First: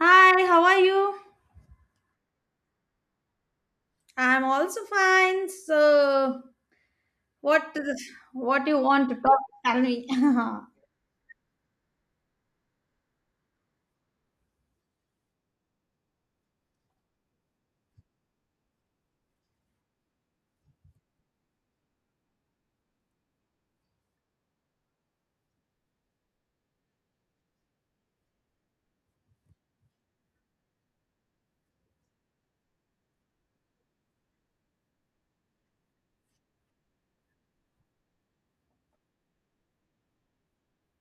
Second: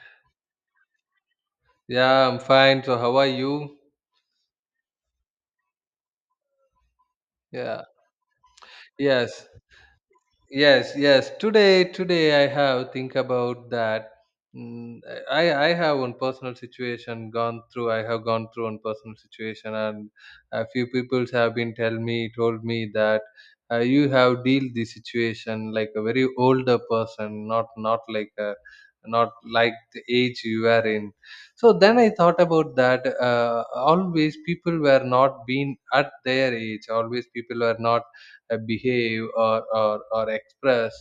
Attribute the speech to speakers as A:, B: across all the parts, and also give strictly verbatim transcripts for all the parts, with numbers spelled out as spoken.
A: Hi, how are you?
B: Yeah, I'm fine. So how are you?
A: I'm also fine. So, what
B: Yeah.
A: what do you want to talk?
B: Yes.
A: Tell me.
B: yes yes today today i have think about that. Mm, i i have one personal situation gone through i have gone through one personal situation, and a few people have been tell me told me that uh, you have dealt the situation like a very older person, not not like a, not like the age you are in. So then I thought about that, uh, always people were not being at their age, always people were not uh, behave, or, or or express,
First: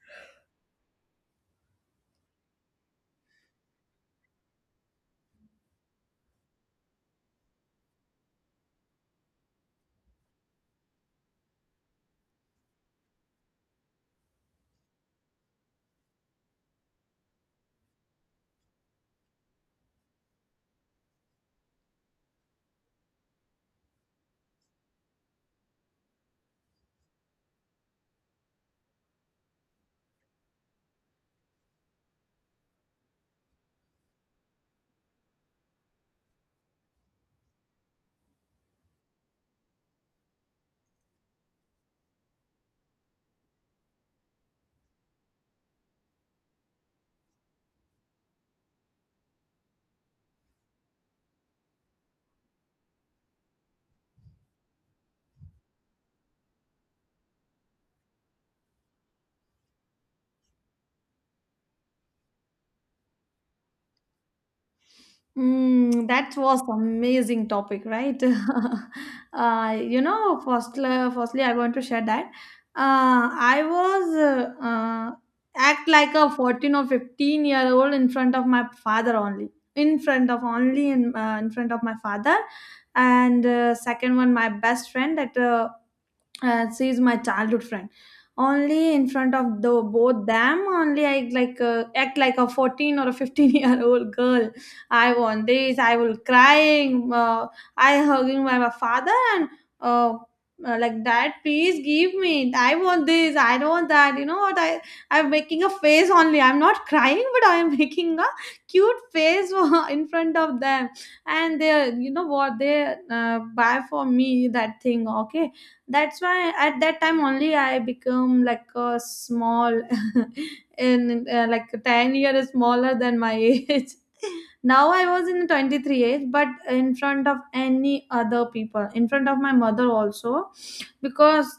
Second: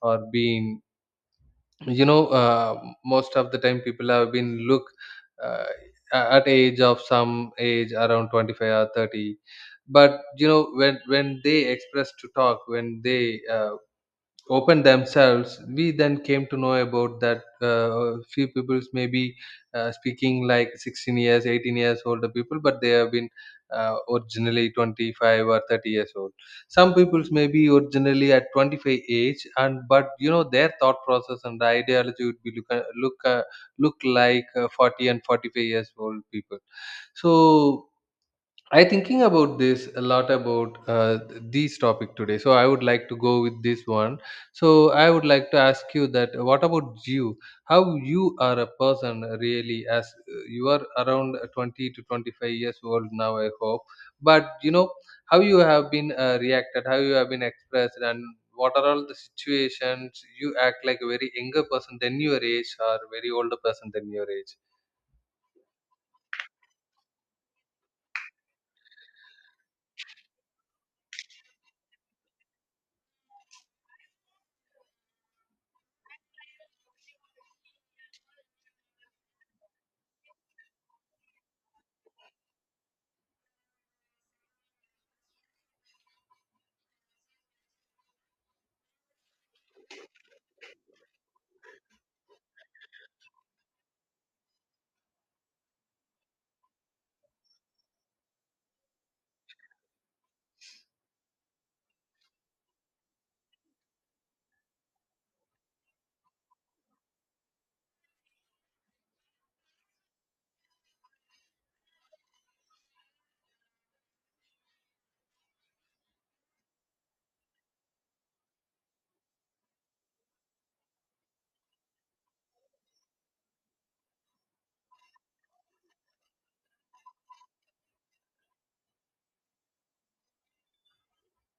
B: or being, you know, uh, most of the time people have been look, uh, a- at age of some age around twenty-five or thirty. But you know, when when they express to talk, when they, uh, open themselves, we then came to know about that, uh, few peoples maybe uh, speaking like sixteen years, eighteen years older people, but they have been uh, originally twenty-five or thirty years old. Some peoples may be originally at twenty-five age, and but you know, their thought process and ideology would be look uh, look uh, look like uh, forty and forty-five years old people. So I thinking about this a lot about uh, this topic today. So I would like to go with this one. So I would like to ask you that, what about you? How you are a person really, as uh, you are around twenty to twenty-five years old now, I hope. But you know, how you have been uh, reacted, how you have been expressed, and what are all the situations you act like a very younger person than your age or very older person than your age.
A: Mm, that was amazing topic, right? Uh, you know, firstly, firstly, I want to share that uh, I was uh, uh, act like a fourteen or fifteen year old in front of my father only, in front of only in uh, in front of my father, and uh, second one, my best friend that uh, uh, she is my childhood friend. Only in front of the both them only I like uh, act like a fourteen or a fifteen year old girl. I want this, I will crying, uh, I hugging my, my father, and uh, uh, like dad please give me, I want this, I don't want that, you know what i i'm making a face only, I'm not crying but I am making a cute face for- in front of them. And they you know what they uh, buy for me that thing, okay. That's why at that time only I become like a small and uh, like ten years smaller than my age. Now I was in twenty-three age, but in front of any other people, in front of my mother also, because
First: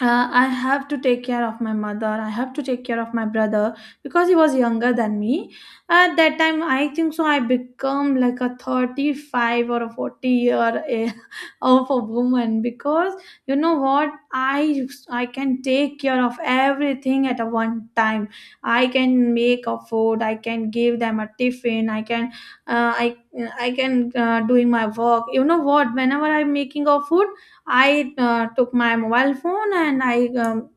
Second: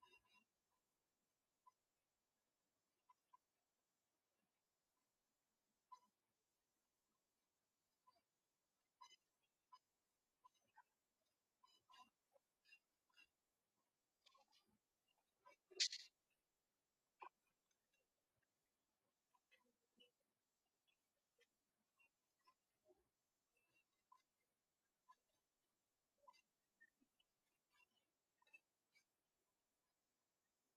A: uh, I have to take care of my mother. I have to take care of my brother because he was younger than me. At that time, I think so, I become like a thirty-five or a forty year a- of a woman because you know what? I I can take care of everything at a one time. I can make a food. I can give them a tiffin. I can uh, I I can uh, doing my work. You know what? Whenever I'm making a food, I uh, took my mobile phone and I um,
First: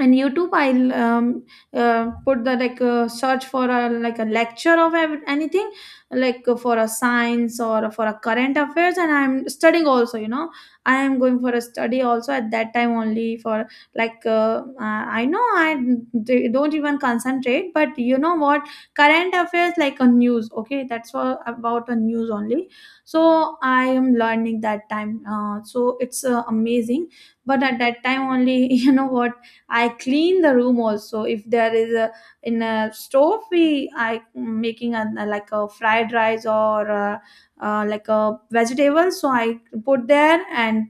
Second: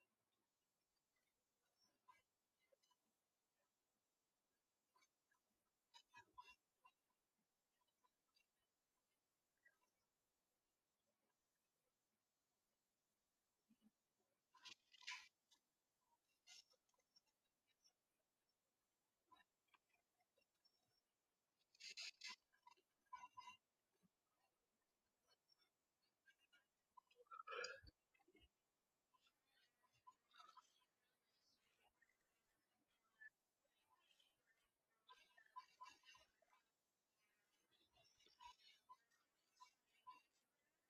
A: and youtube I'll um, uh, put the like uh, search for a like a lecture of ev- anything, like uh, for a science or for a current affairs, and I'm studying also you know. I am going for a study also at that time only, for like uh, uh, I know i d- don't even concentrate, but you know what, current affairs like a news, okay, that's all about a news only. So I am learning that time, uh, so it's uh, amazing. But at that time only you know what, I clean the room also. If there is a in a stove, we I making a like a fried rice or uh, uh, like a vegetable. So I put there and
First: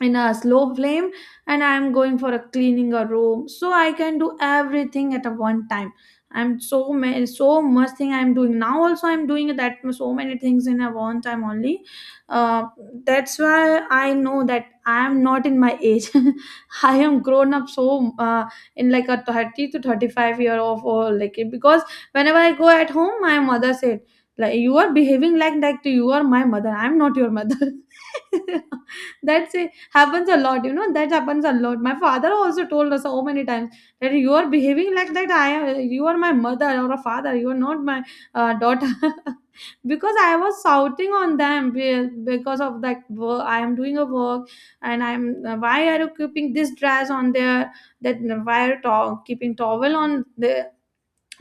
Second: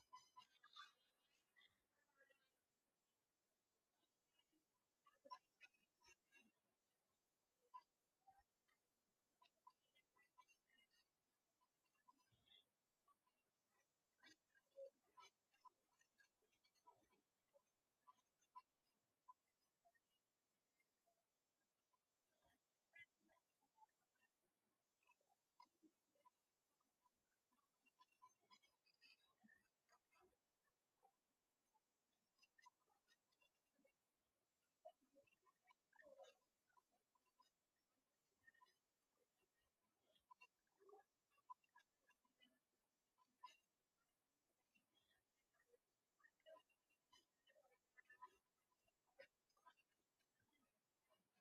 A: in a slow flame, and I am going for a cleaning a room, so I can do everything at a one time. I'm so many so much thing I'm doing, now also I'm doing that so many things in a one time only. uh, that's why I know that I am not in my age. I am grown up, so uh, in like a thirty to thirty-five year of or like. Because whenever I go at home my mother said, like, you are behaving like that, you are my mother, I'm not your mother. That's it, happens a lot, you know, that happens a lot. My father also told us so many times that you are behaving like that, I am, you are my mother or a father, you are not my uh, daughter. Because I was shouting on them be- because of that work, I am doing a work, and I'm uh, why are you keeping this dress on there. That why are you to- keeping towel on the,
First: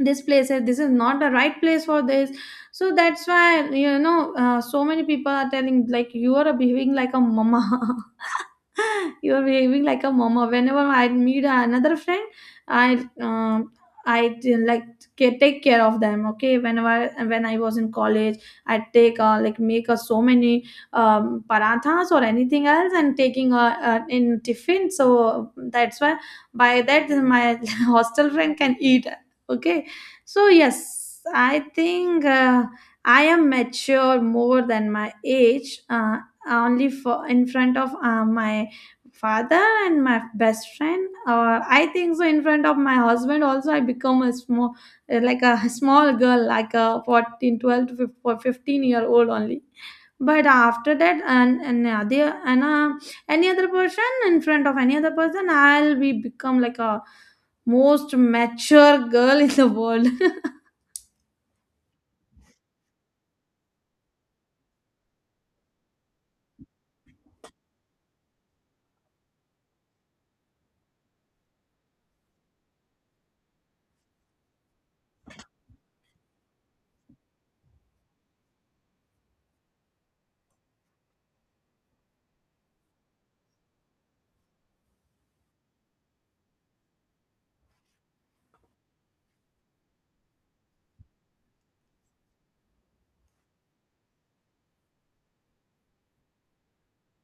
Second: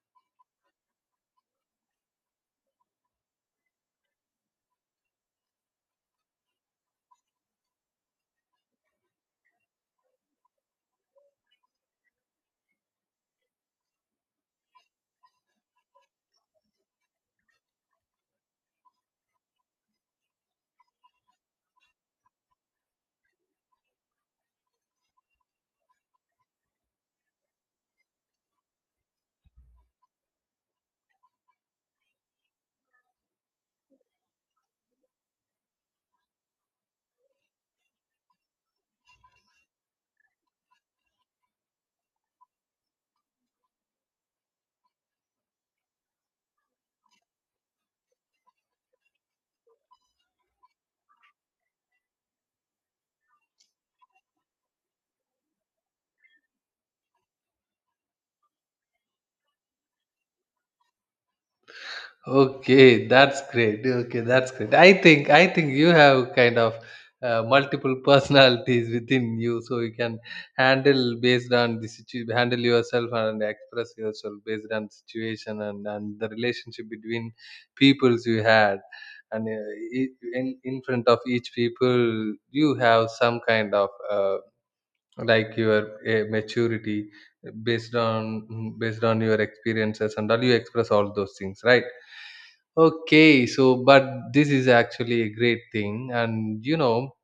A: this place is, this is not the right place for this. So that's why, you know, uh, so many people are telling like you are behaving like a mama. You are behaving like a mama whenever I meet another friend. I um, i d- like ca- take care of them, okay. Whenever, when I was in college, I take uh, like make uh, so many um, parathas or anything else and taking uh, uh, in tiffin, so that's why by that my hostel friend can eat, okay. So, yes, I think uh, I am mature more than my age, uh, only for in front of uh, my father and my best friend. Or I think so, in front of my husband also I become a small uh, like a small girl, like a fourteen twelve to fifteen or fifteen year old only. But after that and and other, and uh, any other person, in front of any other person, I'll be become like a most mature girl in the world.
B: Okay, that's great. Okay, that's great. I think, I think you have kind of uh, multiple personalities within you, so you can handle based on the situ, handle yourself and express yourself based on situation and and the relationship between peoples you had, and uh, e- in in front of each people you have some kind of, uh, like your uh, maturity based on based on your experiences and all, you express all those things, right? Okay, so but this is actually a great thing, and you know,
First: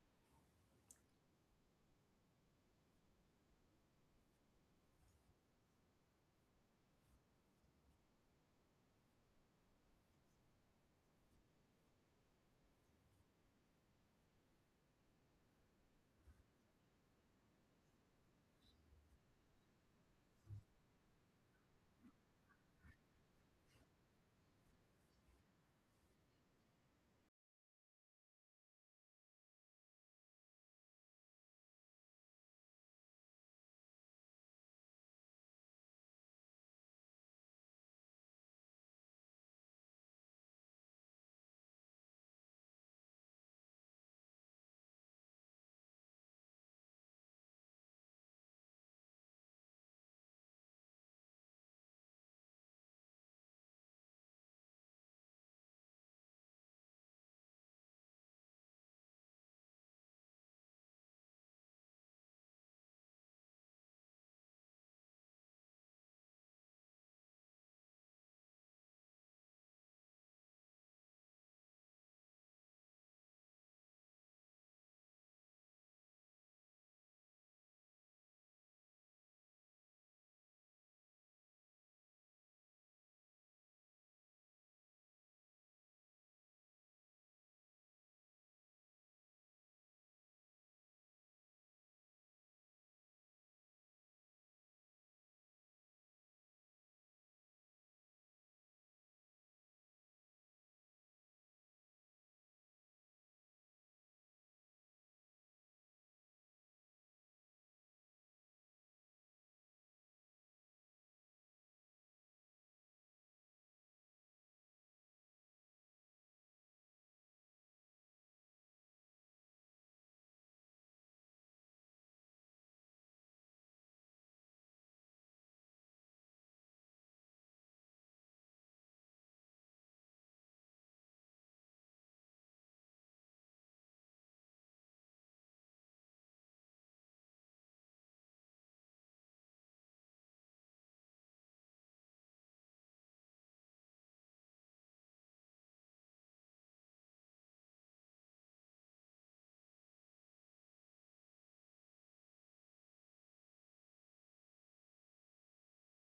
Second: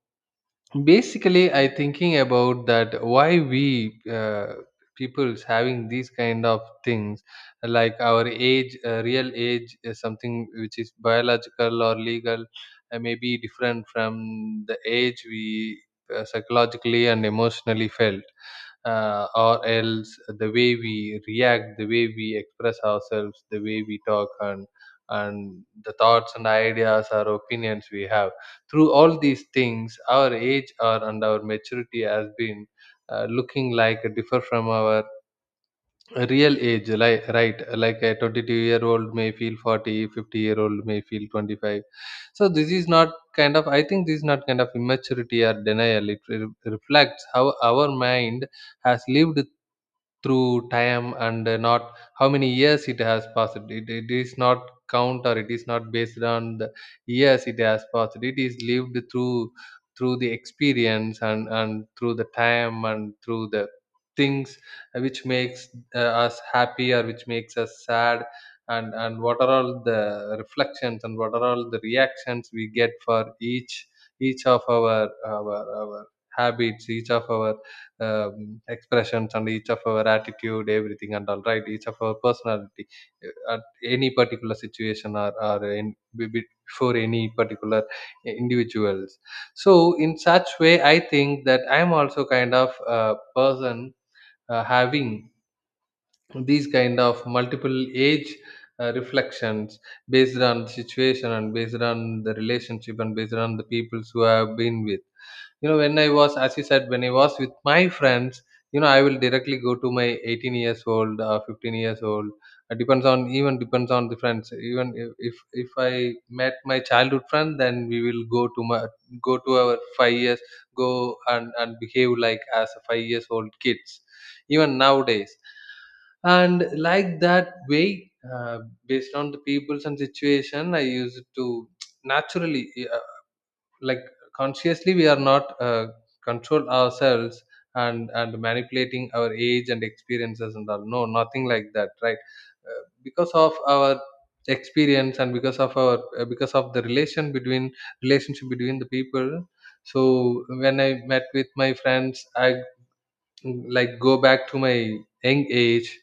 B: basically, I thinking about that, why we, uh, people's having these kind of things, like our age, uh, real age, is something which is biological or legal, uh, may be different from the age we uh, psychologically and emotionally felt, uh, or else the way we react, the way we express ourselves, the way we talk, and and the thoughts and ideas or opinions we have. Through all these things, our age or and our maturity has been, uh, looking like differ from our real age, like, right, like a 22 year old may feel forty, fifty year old may feel twenty-five. So this is not kind of, I think this is not kind of immaturity or denial. It re- reflects how our mind has lived through time, and uh, not how many years it has passed. It, it is not count, or it is not based on the years it has passed. It is lived through through the experience, and and through the time, and through the things which makes uh, us happy, or which makes us sad, and and what are all the reflections and what are all the reactions we get for each, each of our our, our habits, each of our um, expressions, and each of our attitude, everything, and all right, each of our personality uh, at any particular situation, or, or in, be- be- before any particular individuals. So in such way, I think that I am also kind of a person uh, having these kind of multiple age uh, reflections based on the situation and based on the relationship and based on the peoples who I have been with. You know, when I was, as you said, when I was with my friends, you know, I will directly go to my eighteen years old, uh, fifteen years old. It depends on, even depends on the friends, even if if if I met my childhood friend, then we will go to my, go to our five years go, and and behave like as a five years old kids, even nowadays. And like that way, uh, based on the peoples and situation, I used to naturally, uh, like, consciously, we are not, uh, control ourselves, and and manipulating our age and experiences and all, no, nothing like that, right? Uh, because of our experience, and because of our, uh, because of the relation between relationship between the people. So when I met with my friends, I, like, go back to my young age,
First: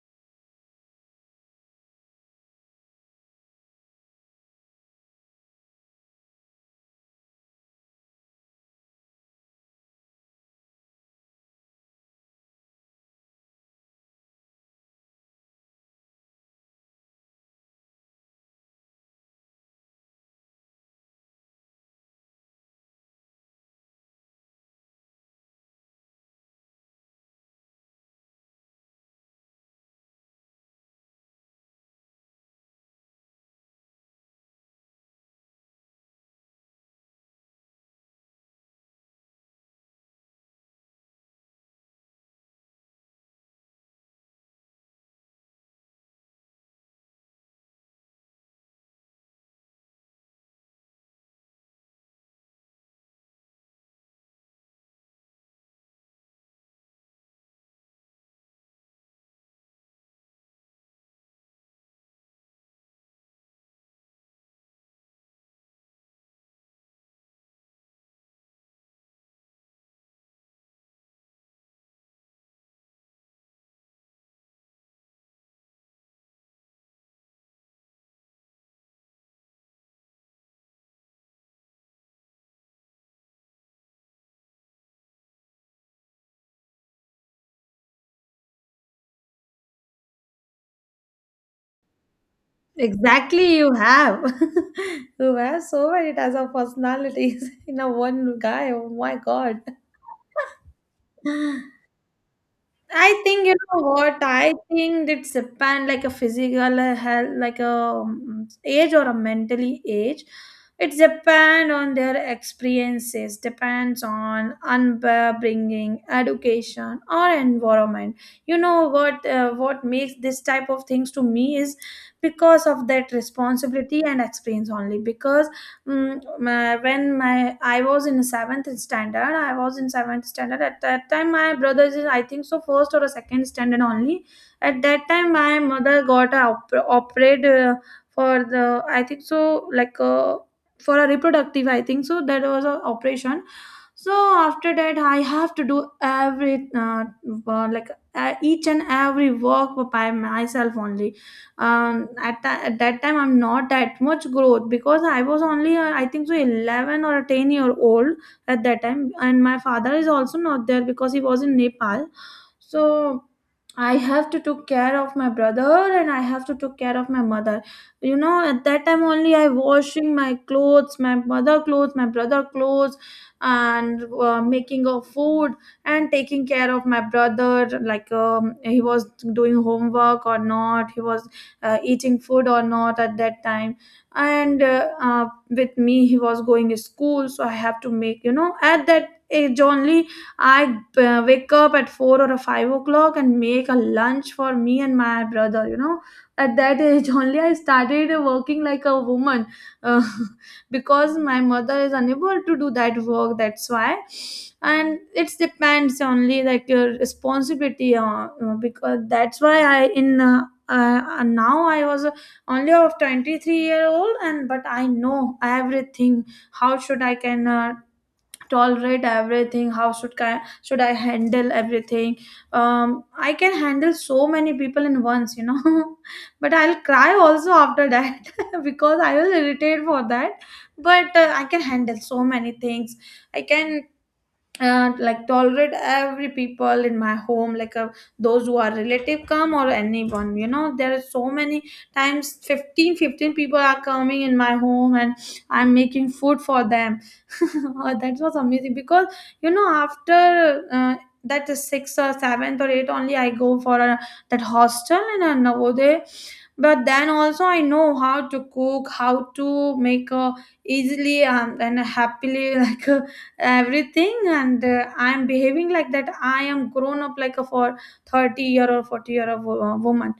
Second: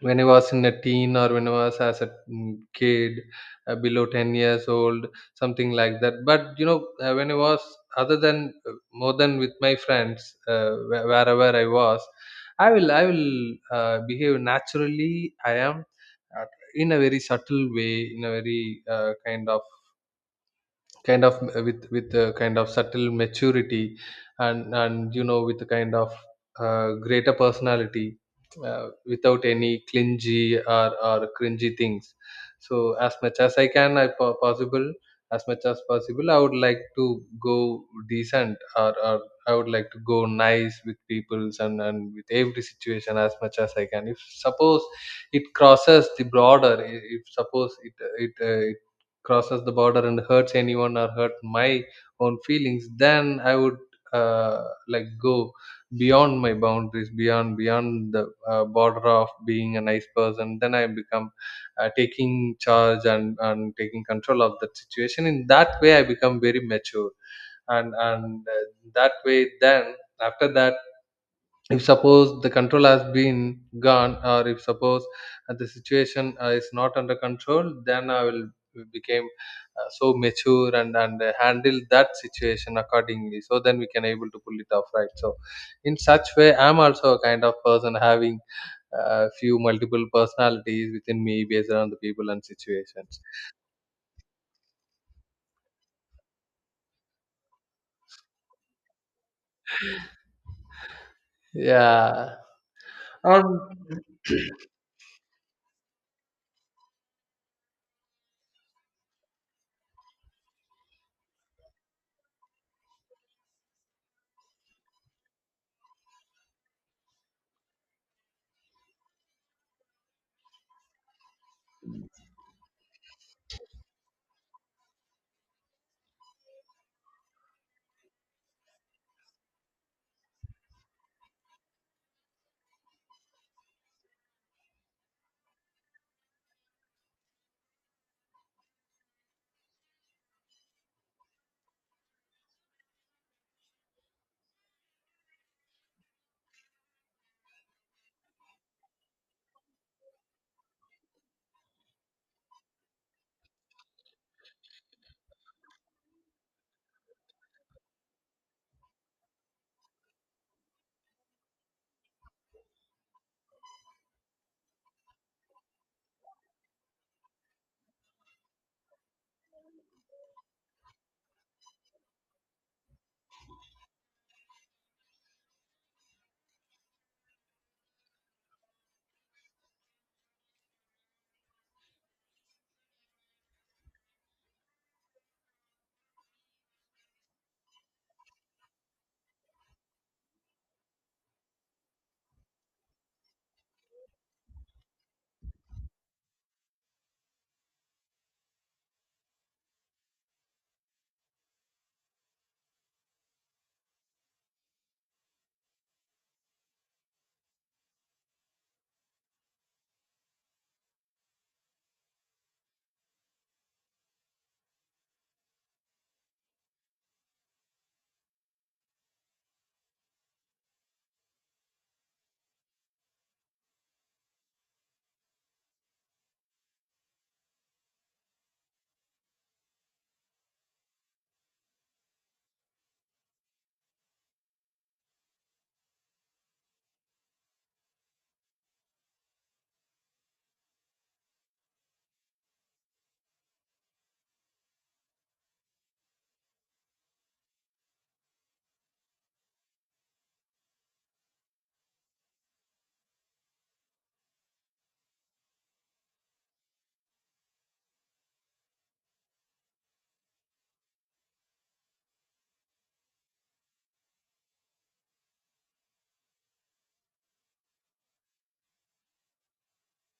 B: when I was in a teen, or when I was as a mm, kid, uh, below ten years old, something like that. But you know, uh, when I was other than, uh, more than with my friends, uh, wh- wherever I was, I will, I will uh, behave naturally. I am, uh, in a very subtle way, in a very, uh, kind of, kind of uh, with, with a kind of subtle maturity, and and you know, with a kind of uh, greater personality uh, without any clingy, or or cringy things. So as much as I can I po- possible, as much as possible, I would like to go decent, or, or I would like to go nice with peoples, and and with every situation as much as I can. If suppose it crosses the border, i- if suppose it, it uh, crosses the border and hurts anyone, or hurt my own feelings, then I would, uh, like, go beyond my boundaries, beyond, beyond the uh, border of being a nice person, then I become, uh, taking charge, and and taking control of that situation. In that way, I become very mature, and and uh, that way, then, after that, if suppose the control has been gone, or if suppose, uh, the situation, uh, is not under control, then I will became, uh, so mature, and and uh, handle that situation accordingly, so then we can able to pull it off, right? So in such way, I'm also a kind of person having uh, few multiple personalities within me based on the people and situations.
A: Exactly, you have. You have so many types of personalities in a one guy. Oh my God.
B: Yeah.
A: I think, you
B: um
A: know what, I think it's depend like a physical health, like a um, age or a mentally age. It's depend on their experiences, depends on upbringing, education or environment. You know what, uh, what makes this type of things to me is because of that responsibility and experience only. Because Mm, my, when my I was in seventh standard, I was in seventh standard. At that time, my brother is, I think so, first or a second standard only. At that time, my mother got a op- operate, uh, for the, I think so, like uh, for a reproductive, I think so that was a operation. So after that I have to do every uh, uh, like uh, each and every work by myself only. Um, at, tha- at that time I'm not that much growth because I was only uh, I think so eleven or a ten year old at that time, and my father is also not there because he was in nepal. So I have to took care of my brother, and I have to took care of my mother. You know, at that time only I washing my clothes, my mother clothes, my brother clothes, and uh, making of food, and taking care of my brother, like um, he was doing homework or not, he was uh, eating food or not at that time. And uh, uh, with me he was going to school, so I have to make, you know, at that age only I uh, wake up at four or five o'clock and make a lunch for me and my brother, you know. At that age only I started working like a woman, uh, because my mother is unable to do that work, that's why. And it depends only like your responsibility, uh, uh, because that's why I in uh, uh, now I was only of twenty-three year old, and but I know everything. How should I can uh, tolerate everything, how should I, should I handle everything. um I can handle so many people in once, you know. But I'll cry also after that because I will irritate for that. But uh, I can handle so many things. I can and like tolerate every people in my home, like uh, those who are relative come or anyone. You know, there are so many times fifteen, fifteen people are coming in my home, and I'm making food for them. Oh, that was amazing because, you know, after uh, that is sixth or seventh or eighth only I go for a, that hostel in a navodaya. But then also I know how to cook, how to make a easily, um, and happily like uh, everything. And uh, I'm behaving like that I am grown up like a for thirty year or forty year of wo- woman.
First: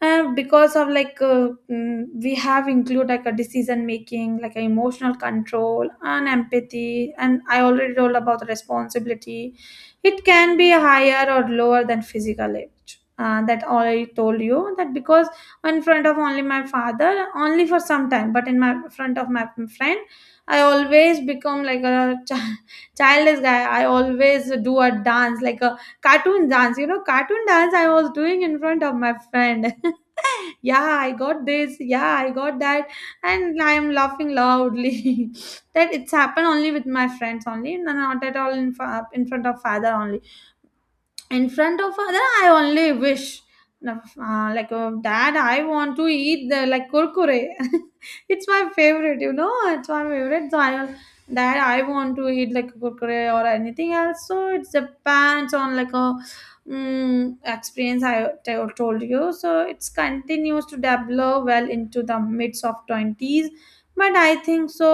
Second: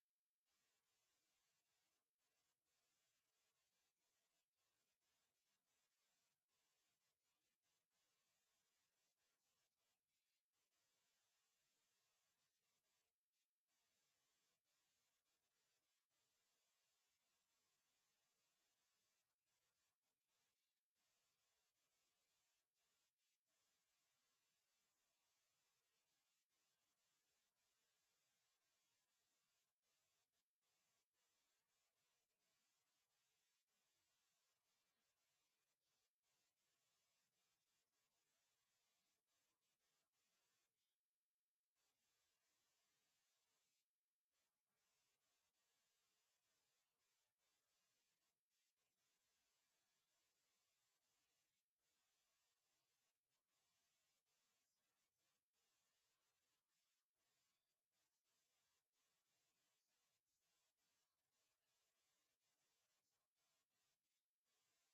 A: uh, Because of like uh, mm, we have include like a decision making, like emotional control and empathy, and I already told about the responsibility. It can be higher or lower than physical age, uh, that I told you that. Because in front of only my father only for some time, but in my front of my friend I always become like a chi- childish guy. I always do a dance like a cartoon dance, you know, cartoon dance I was doing in front of my friend. Yeah I got this, yeah I got that, and I'm laughing loudly. That it's happened only with my friends only. No, not at all in, fa- in front of father only. In front of other I only wish uh, like uh, dad I want to eat the like kurkure. It's my favorite, you know, it's my favorite, so I that I want to eat like kurkure or anything else. So it depends on like a mm, experience, I t- told you. So it's continues to develop well into the mids of twenties. But I think so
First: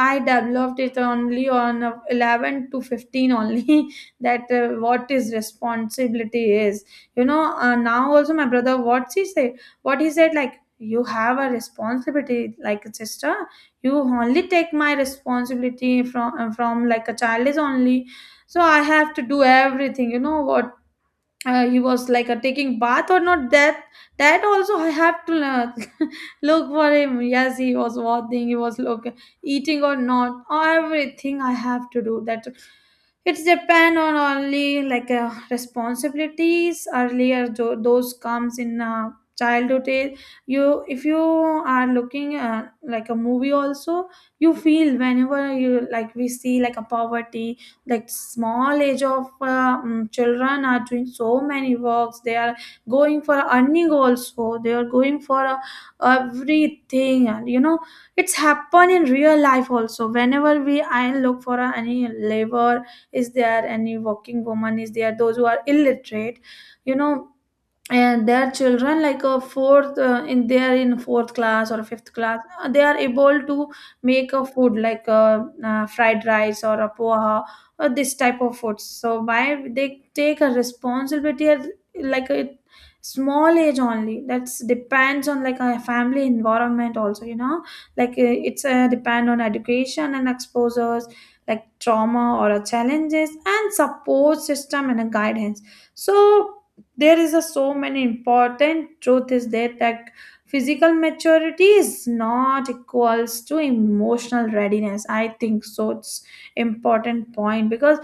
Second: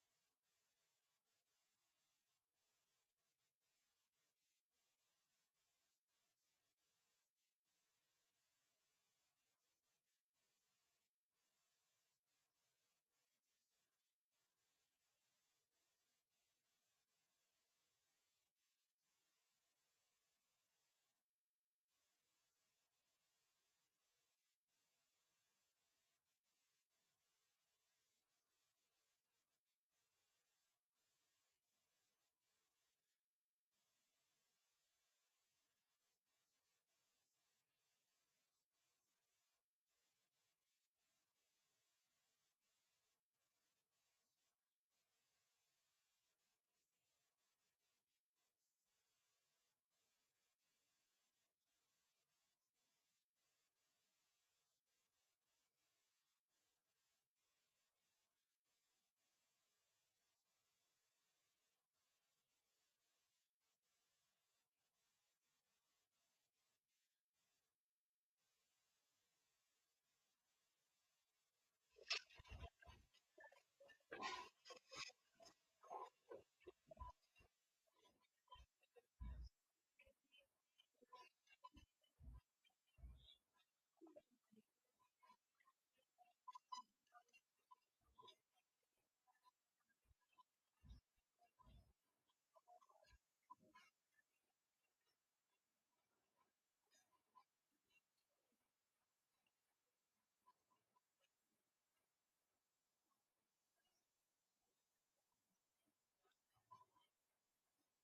A: I developed it only on uh, eleven to fifteen only. That uh, what his responsibility is. You know, uh, now also my brother what he said, what he said, like, you have a responsibility like sister. You only take my responsibility from uh, from like a child is only. So I have to do everything, you know what? Uh, he was like uh, taking bath or not, that that also I have to learn. Look for him. Yes, he was walking, he was look, eating or not, everything I have to do that. It's depend on only like uh, responsibilities earlier, tho- those comes in uh, childhood age. You if you are looking uh, like a movie also, you feel whenever you like we see like a poverty, like small age of uh, mm, children are doing so many works. They are going for earning also, they are going for uh, everything, and you know it's happen in real life also. Whenever we I look for uh, any labor is there, any working woman is there, those who are illiterate, you know, and their children like a fourth uh, in they are in fourth class or fifth class, uh, they are able to make a food like a uh, fried rice or a poha or this type of food. So why they take a responsibility at like a small age only? That's depends on like a family environment also, you know, like uh, it's uh, depend on education and exposures, like trauma or a challenges and support system and a guidance. So there is a so many important truth is there that physical maturity is not equals to emotional readiness. I think so it's important point because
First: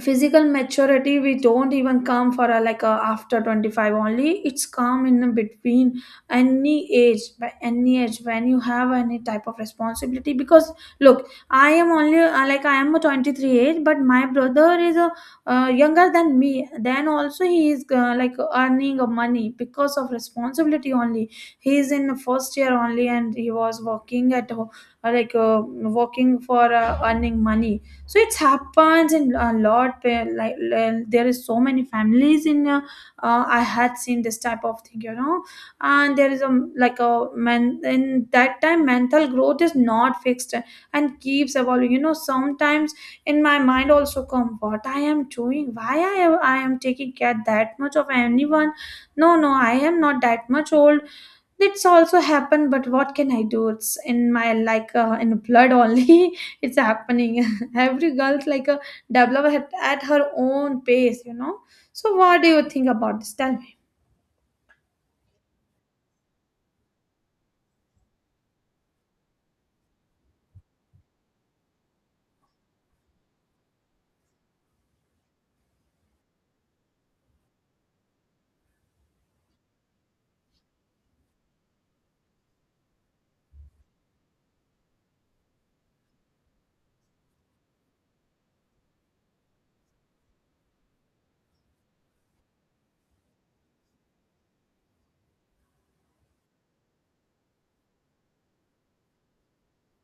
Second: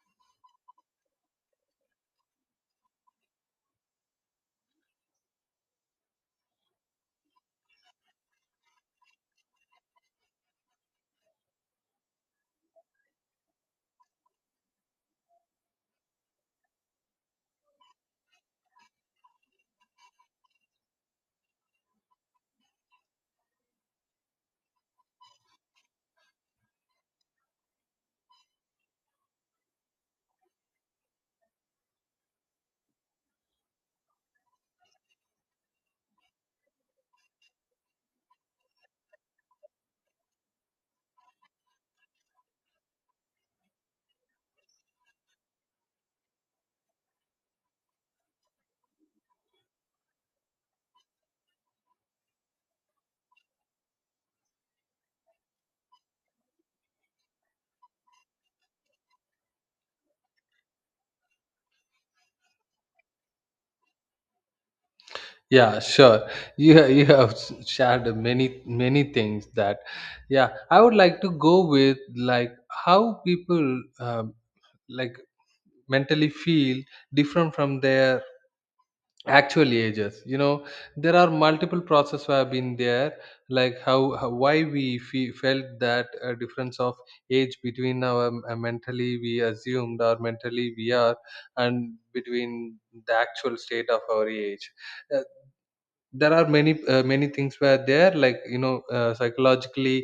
A: physical maturity we don't even come for a, like a, after twenty-five only, it's come in between any age, by any age, when you have any type of responsibility. Because look, I am only uh, like I am a twenty-three age, but my brother is a, uh, younger than me, then also he is uh, like earning a money because of responsibility only. He is in first year only and he was working at ho- uh, like uh, working for uh, earning money. So it happens in a lot where like l- there is so many families in uh, uh, I had seen this type of thing, you know. And there is a like a man, in that time mental growth is not fixed and keeps evolving, you know. Sometimes in my mind also come, what I am doing, why i, I am taking care that much of anyone? No, no, I am not that much old. That's also happened, but what can I do, it's in my like uh, in blood only. It's happening. Every girl's like a developer at, at her own pace, you know. So what do you think about this, tell me?
B: yeah, sure. You ha- you have s- shared many many things, that, yeah, I would like to go with, like, how people, um, like, mentally feel different from their actual ages. You know, there are multiple process have been there, like, how, how why we fe- felt that, uh, difference of age between our, uh, mentally we assumed, or mentally we are, and between the actual state of our age. Uh, there are many, uh, many things were there, like, you know, uh, psychologically,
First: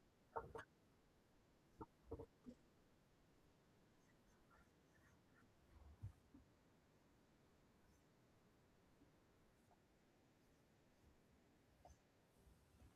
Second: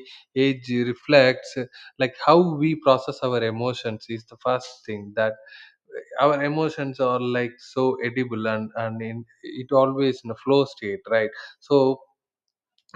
B: age reflects, uh, like, how we process our emotions is the first thing, that our emotions are like so edible, and and in, it always in a flow state, right? So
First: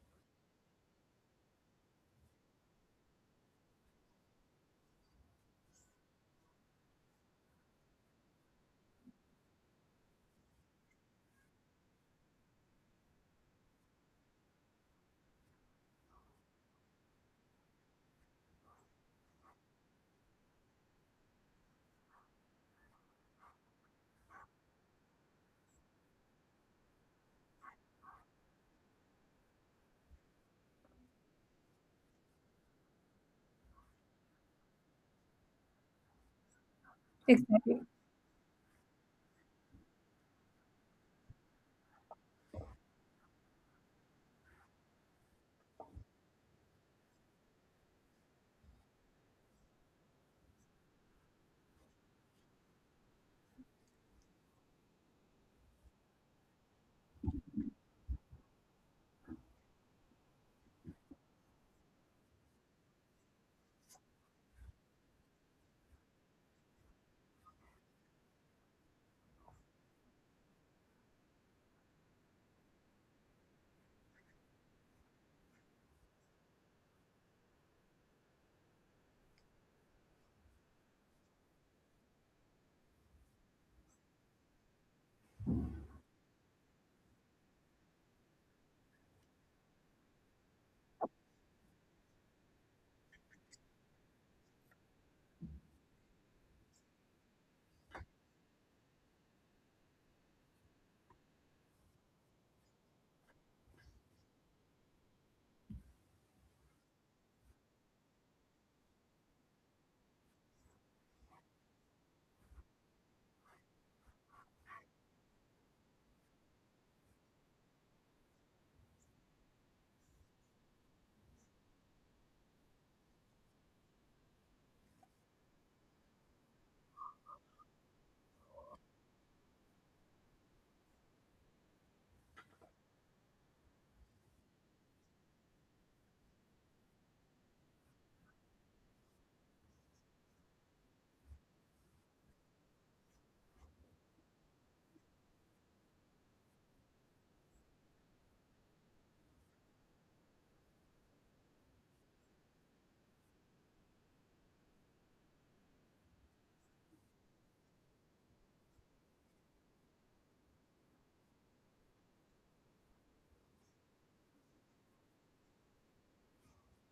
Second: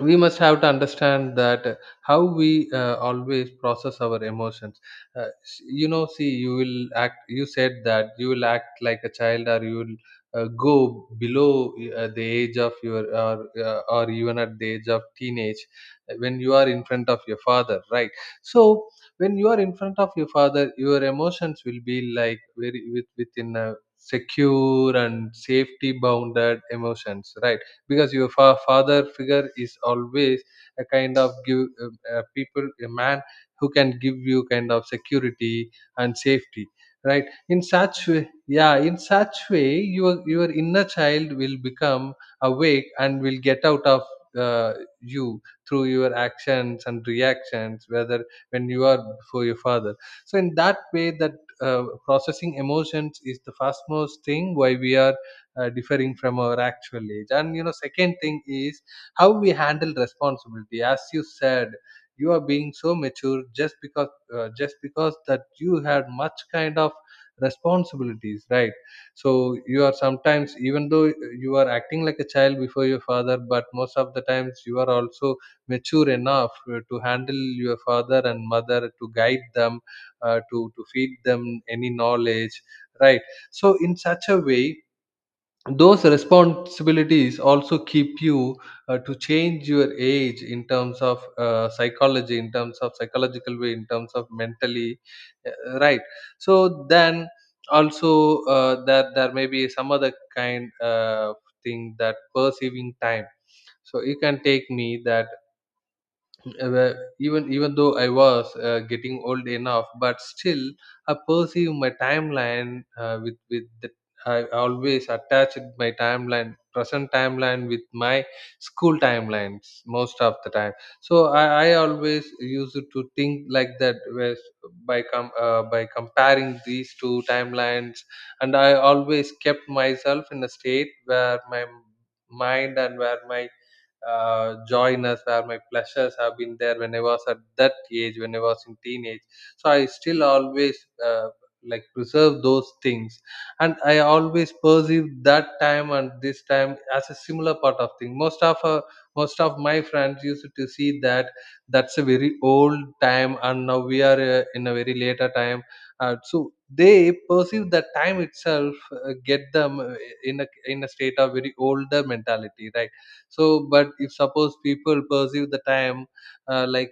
B: we must have to understand that, uh, how we, uh, always process our emotions. Uh, s- you know, see, you will act, you said that you will act like a child, or you will, uh, go below, uh, the age of your, or, uh, or even at the age of teenage, uh, when you are in front of your father, right? So when you are in front of your father, your emotions will be like very with, within a secure and safety bounded emotions, right? Because your fa- father figure is always a kind of give, uh, uh, people a man who can give you kind of security and safety, right? In
A: Exactly,
B: such way, yeah, in such way your your inner child will become awake and will get out of, uh, you, through your actions and reactions, whether, when you are before your father. So in that way, that, uh, processing emotions is the fast most thing, why we are, uh, differing from our actual age. And you know, second thing is, how we handle responsibility. As you said, you are being so mature just because, uh, just because that you had much kind of responsibilities, right? So you are sometimes, even though you are acting like a child before your father, but most of the times you are also mature enough uh, to handle your father and mother, to guide them, uh, to to feed them any knowledge, right? So in such a way, those responsibilities also keep you, uh, to change your age in terms of, uh, psychology, in terms of psychological way, in terms of mentally, uh, right? So then, also, uh, that there may be some other kind, uh, thing, that perceiving time. So you can take me that, uh, where, even, even though I was, uh, getting old enough, but still I perceive my timeline, uh, with, with the, I always attached my timeline, present timeline, with my school timelines most of the time. So I, I always used to think like that was by com- uh, by comparing these two timelines, and I always kept myself in a state where my mind and where my uh, joyness, where my pleasures have been there when I was at that age, when I was in teenage. So I still always uh, like preserve those things. And I always perceive that time and this time as a similar part of thing. Most of uh, most of my friends used to see that that's a very old time, and now we are uh, in a very later time. Uh, so they perceive that time itself uh, get them uh, in a in a state of very older mentality, right? So, but if suppose people perceive the time uh, like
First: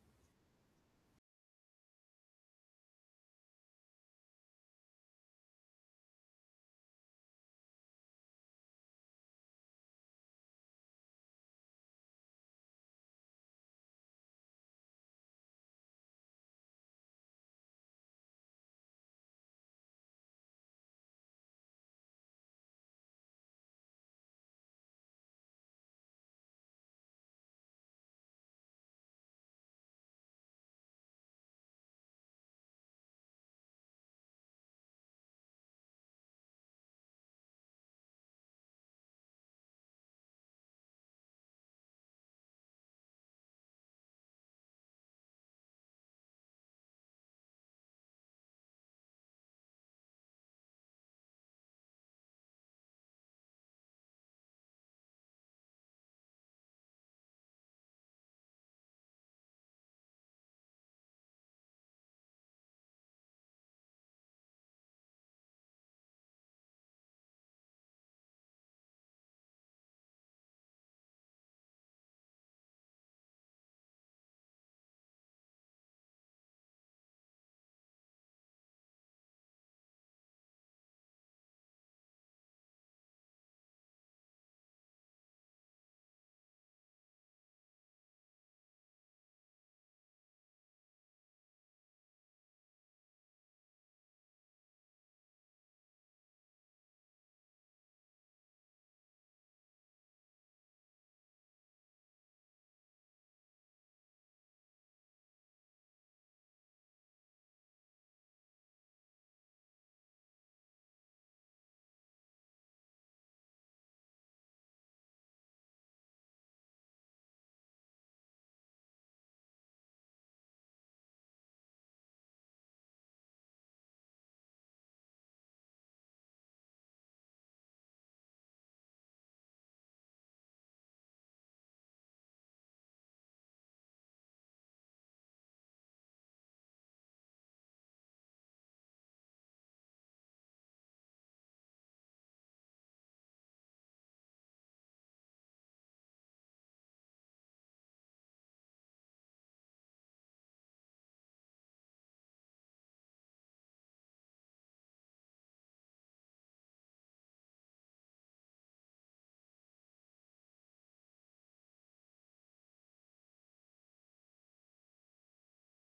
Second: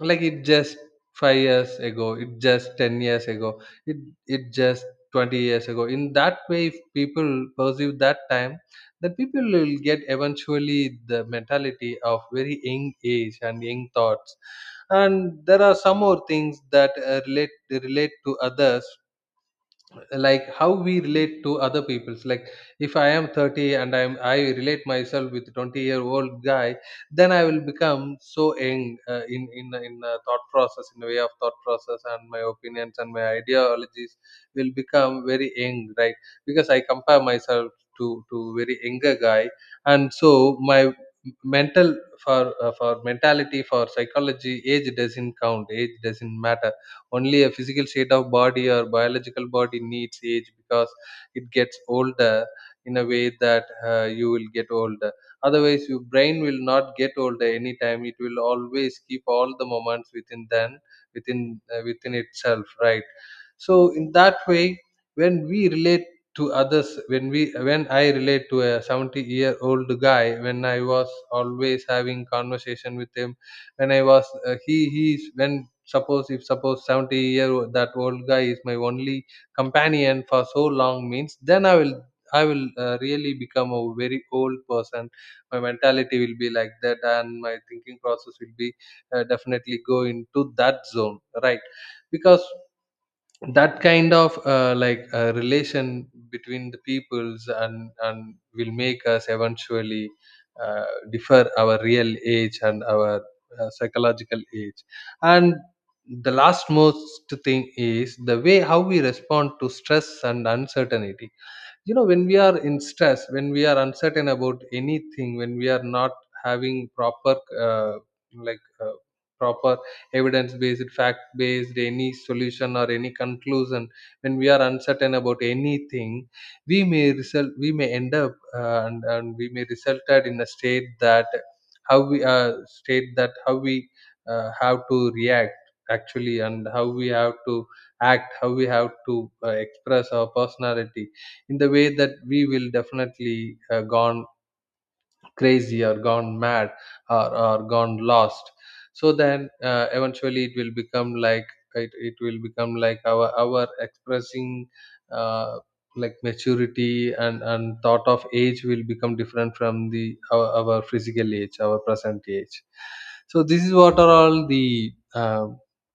B: like it just five years ago, it just ten years ago, it it just twenty years ago. In that way, if people perceive that time, then people will get eventually the mentality of very young age and young thoughts. And there are some more things that uh, relate relate to others, like how we relate to other people's, like if I am thirty and i'm i relate myself with twenty year old guy, then I will become so young uh, in in in uh, thought process, in a way of thought process, and my opinions and my ideologies will become very young, right? Because I compare myself to to very younger guy, and so my mental for uh, for mentality, for psychology, age doesn't count, age doesn't matter. Only a physical state of body or biological body needs age, because it gets older in a way that uh, you will get older. Otherwise, your brain will not get older anytime, it will always keep all the moments within then, within uh, within itself, right? So in that way, when we relate to others, when we when i relate to a seventy year old guy, when I was always having conversation with him, when I was uh, he he's when suppose if suppose seventy year old, that old guy is my only companion for so long means, then i will i will uh, really become a very old person. My mentality will be like that, and my thinking process will be uh, definitely go into that zone, right? Because that kind of uh, like uh, relation between the peoples and and will make us eventually uh, differ our real age and our uh, psychological age. And the last most thing is the way how we respond to stress and uncertainty. You know, when we are in stress, when we are uncertain about anything, when we are not having proper uh, like uh, proper evidence based fact based any solution or any conclusion. When we are uncertain about anything, we may result we may end up uh, and, and we may resulted in a state that how we uh, state that how we uh, have to react actually, and how we have to act, how we have to uh, express our personality, in the way that we will definitely uh, gone crazy or gone mad or, or gone lost. So then uh, eventually it will become like it, it will become like our our expressing uh, like maturity and and thought of age will become different from the our, our physical age, our present age. So this is what are all the uh,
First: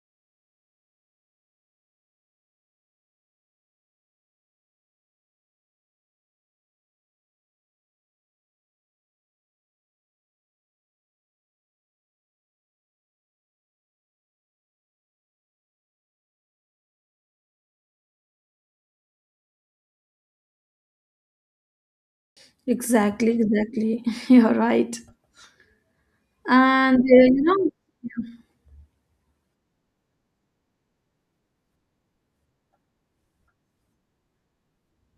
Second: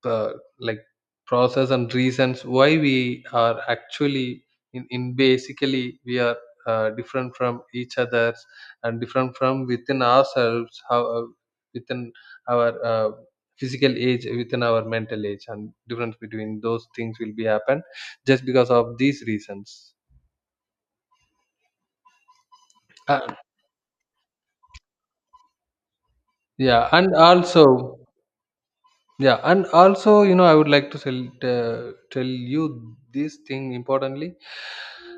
B: uh, like process and reasons why we are actually in, in basically we are uh, different from each other, and different from within ourselves, how uh, within our uh, physical age, within our mental age, and difference between those things will be happen just because of these reasons. uh,
A: exactly. Exactly you're right.
B: yeah
A: And uh,
B: and
A: you know,
B: also yeah and also you know, I would like to tell, uh, tell you this thing importantly,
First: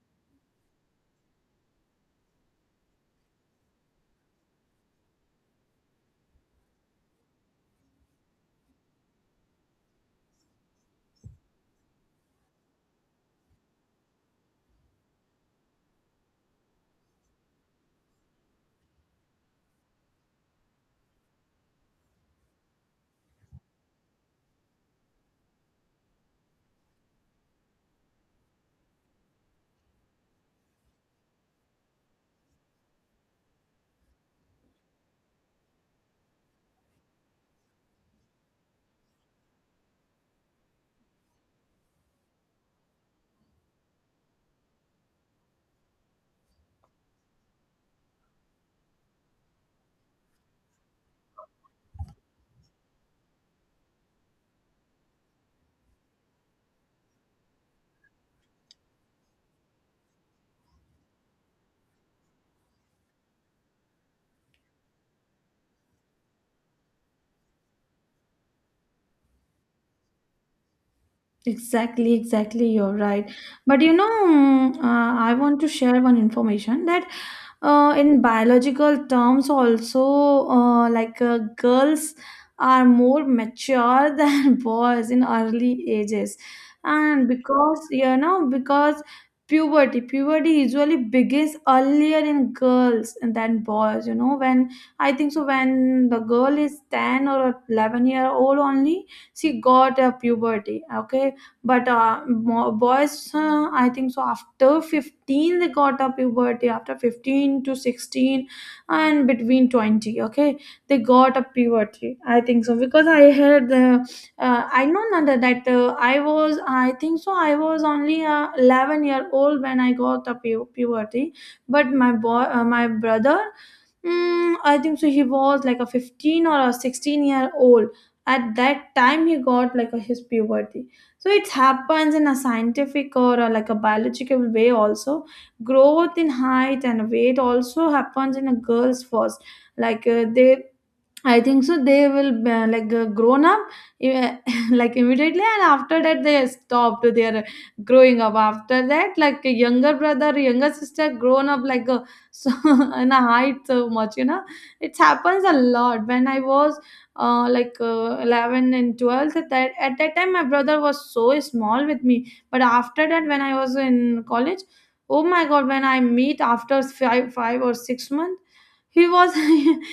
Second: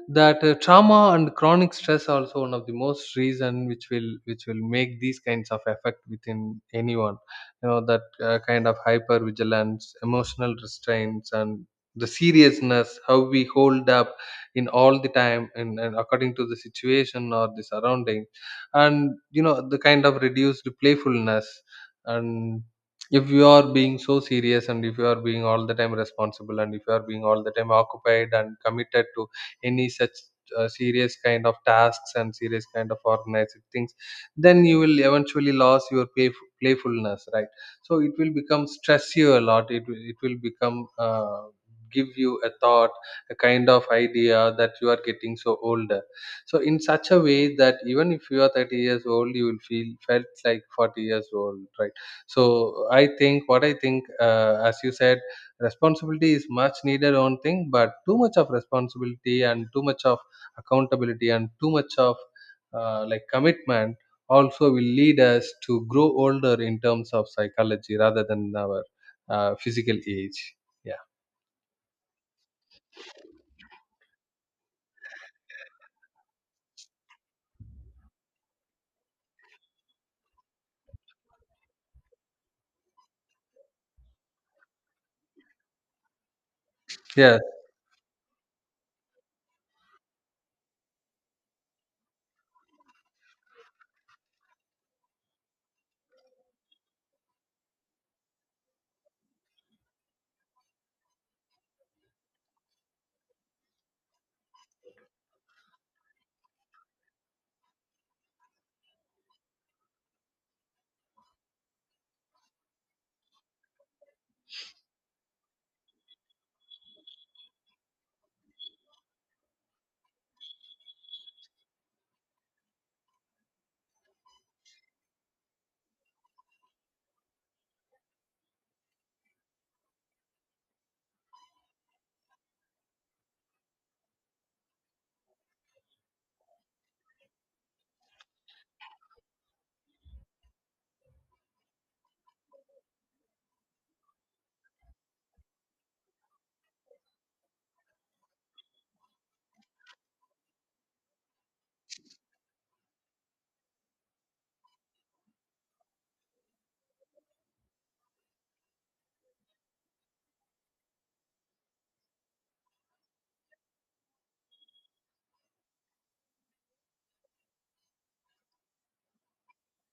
B: that uh, trauma and chronic stress are also one of the most reason which will which will make these kinds of effect within anyone. You know, that uh, kind of hyper vigilance, emotional restraints, and the seriousness how we hold up in all the time, and, and according to the situation or the surrounding. And you know the kind of reduced playfulness. And if you are being so serious, and if you are being all the time responsible, and if you are being all the time occupied and committed to any such uh, serious kind of tasks and serious kind of organized things, then you will eventually lose your playf- playfulness, right? So it will become stress you a lot, it will, it will become uh, give you a thought, a kind of idea that you are getting so older. So in such a way that even if you are thirty years old, you will feel felt like forty years old, right? So I think, what I think, uh, as you said, responsibility is much needed on thing, but too much of responsibility and too much of accountability and too much of uh, like commitment also will lead us to grow older in terms of psychology rather than our uh, physical age. Yeah,
A: exactly exactly, you're right. But you know, mm, uh, I want to share one information that uh, in biological terms also, uh, like uh, girls are more mature than boys in early ages. And
B: yeah.
A: because you know, because puberty, puberty usually begins earlier in girls than boys, you know. When I think so, when the girl is ten or eleven year old only, she got a puberty. Okay, but uh, mo- boys, uh, I think so after fifteen they got a puberty, after fifteen to sixteen and between twenty. Okay, they got a puberty, I think so, because I heard uh, uh, I know Nanda, that uh, I was I think so I was only uh, eleven year old when I got a pu- puberty. But my boy uh, my brother, mm, I think so, he was like a fifteen or a sixteen year old. At that time, he got like a, his puberty. So it happens in a scientific or a, like a biological way also. Growth in height and weight also happens in a girl's first. Like uh, they, I think so they will uh, like uh, grown up uh, like immediately, and after that they stopped their growing up. After that, like a younger brother, younger sister, grown up like a, so in a height so much. You know, it happens a lot. When I was uh, like uh, eleven and twelve, at that at that time my brother was so small with me. But after that, when I was in college, oh my god, when I meet after five five or six months, he was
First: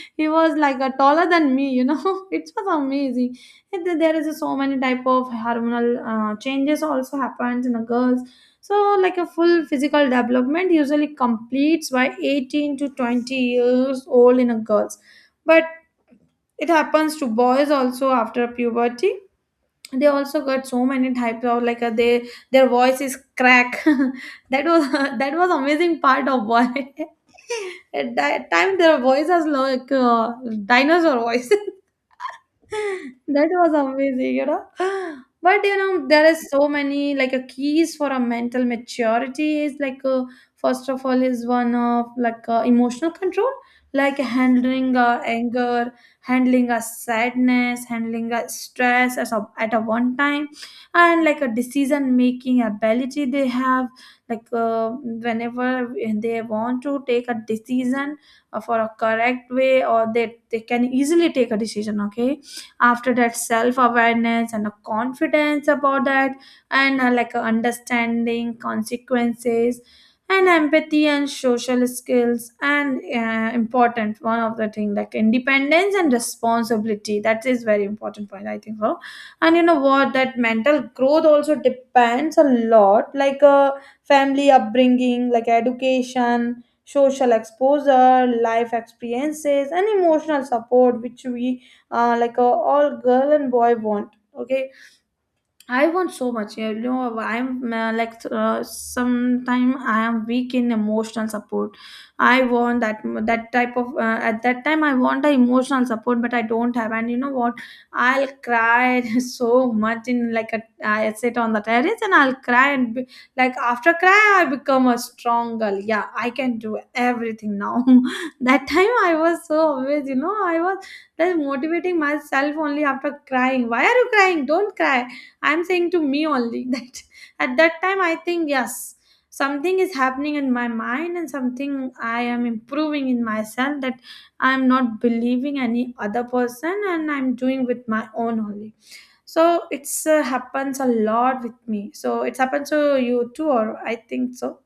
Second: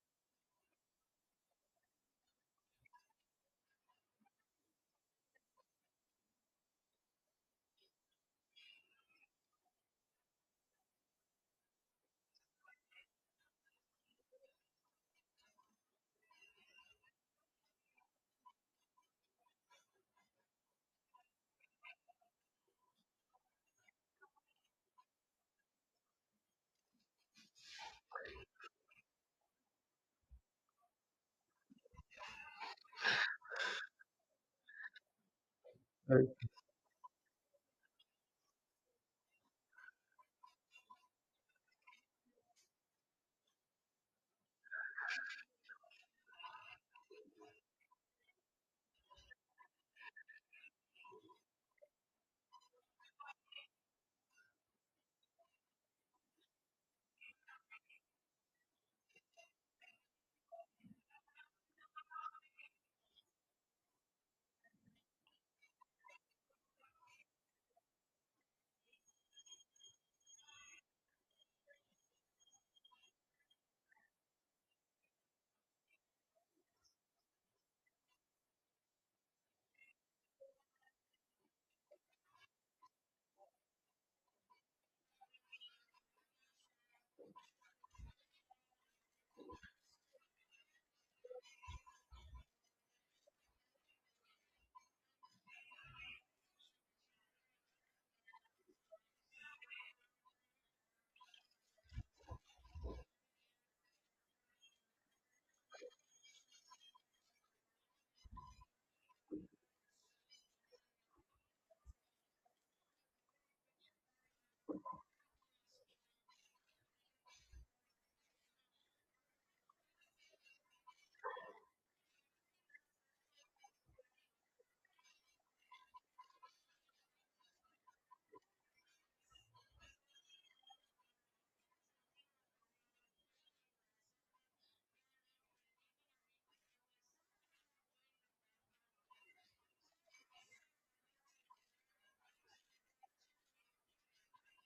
A: he was like a taller than me, you know. It was amazing. And then there is so many type of hormonal uh, changes also happens in the girls. So like a full physical development usually completes by eighteen to twenty years old in a girls, but it happens to boys also after puberty. They also got so many types of like uh, they, their voice is crack. That was that was amazing part of why. At that time their voice was like uh, dinosaur voice. That was amazing, you know. But you know, there is so many like a keys for a mental maturity, is like uh, first of all is one of like uh, emotional control, like handling uh, anger, handling a sadness, handling a stress as a, at a one time. And like a decision making ability they have, like uh, whenever they want to take a decision uh, for a correct way, or they, they can easily take a decision. Okay, after that, self-awareness and a confidence about that, and uh, like a understanding consequences and empathy and social skills, and uh, important one of the thing like independence and responsibility, that is very important point I think so. And you know what, that mental growth also depends a lot like uh, family upbringing, like education, social exposure, life experiences and emotional support, which we uh, like uh, all girl and boy want. Okay, I want so much. You know, I'm uh, like uh, sometime I am weak in emotional support. I want that, that type of uh, at that time I want the emotional support, but I don't have. And you know what? I'll cry so much in like a, I sit on the terrace and I'll cry and be, like after cry I become a strong girl. Yeah, I can do everything now. That time I was so always, you know, I was just motivating myself only after crying. Why are you crying? Don't cry, I'm saying to me only. That at that time I think yes, something is happening in my mind and something I am improving in myself, that I'm not believing any other person and I'm doing with my own only. So it's uh, happens a lot with me. So it's happened to you too, or I think so.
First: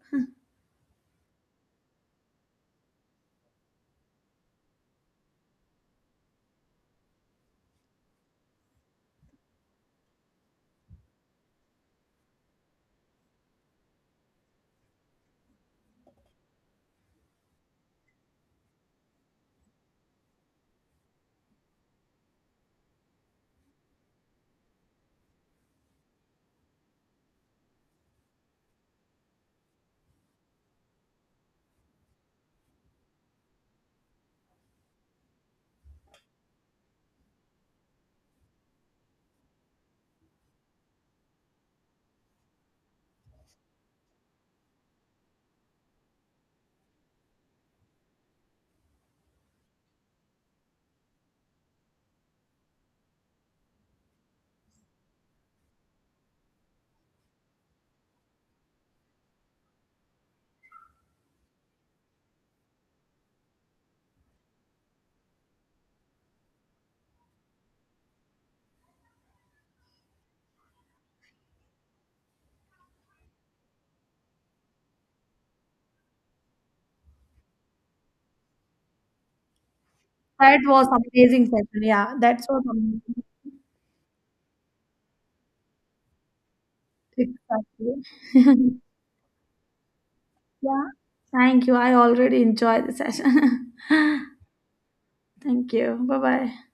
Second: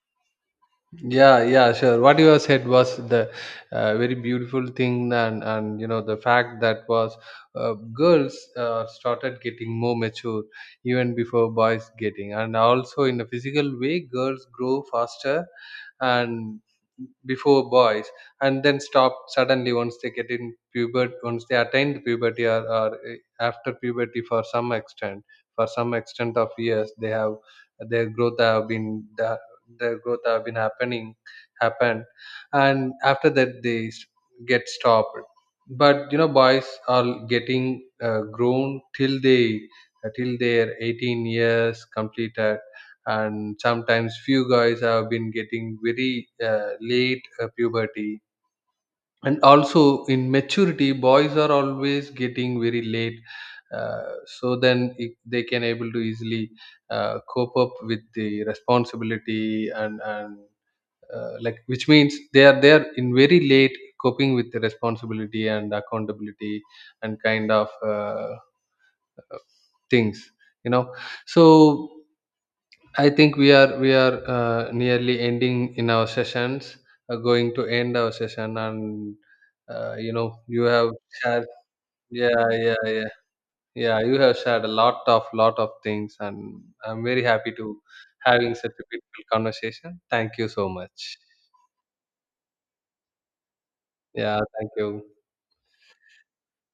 B: Yeah, yeah, sure. What you have said was the uh, very beautiful thing, and and you know, the fact that was uh, girls uh, started getting more mature even before boys getting, and also in a physical way, girls grow faster and before boys, and then stop suddenly once they get in puberty, once they attain puberty or, or eh, after puberty for some extent, for some extent of years, they have their growth have been uh, the growth have been happening happened, and after that they s- get stopped. But you know, boys are getting uh, grown till they uh, till their eighteen years completed, and sometimes few guys have been getting very uh, late uh, puberty. And also, in maturity, boys are always getting very late, uh, so then it, they can able to easily uh, cope up with the responsibility and and uh, like, which means they are there in very late, coping with the responsibility and accountability and kind of uh, things, you know. So I think we are we are uh, nearly ending in our sessions. Uh, going to end our session, and uh, you know,
A: That
B: you
A: was
B: have shared.
A: amazing session, yeah, that's
B: Yeah,
A: was
B: yeah, yeah,
A: amazing.
B: yeah, you have shared a lot of lot of things, and I'm very happy to
A: Exactly.
B: having such a beautiful conversation. Thank you so
A: Yeah,
B: much.
A: thank you. I already enjoyed the session.
B: Yeah, thank you.
A: Thank you, bye bye.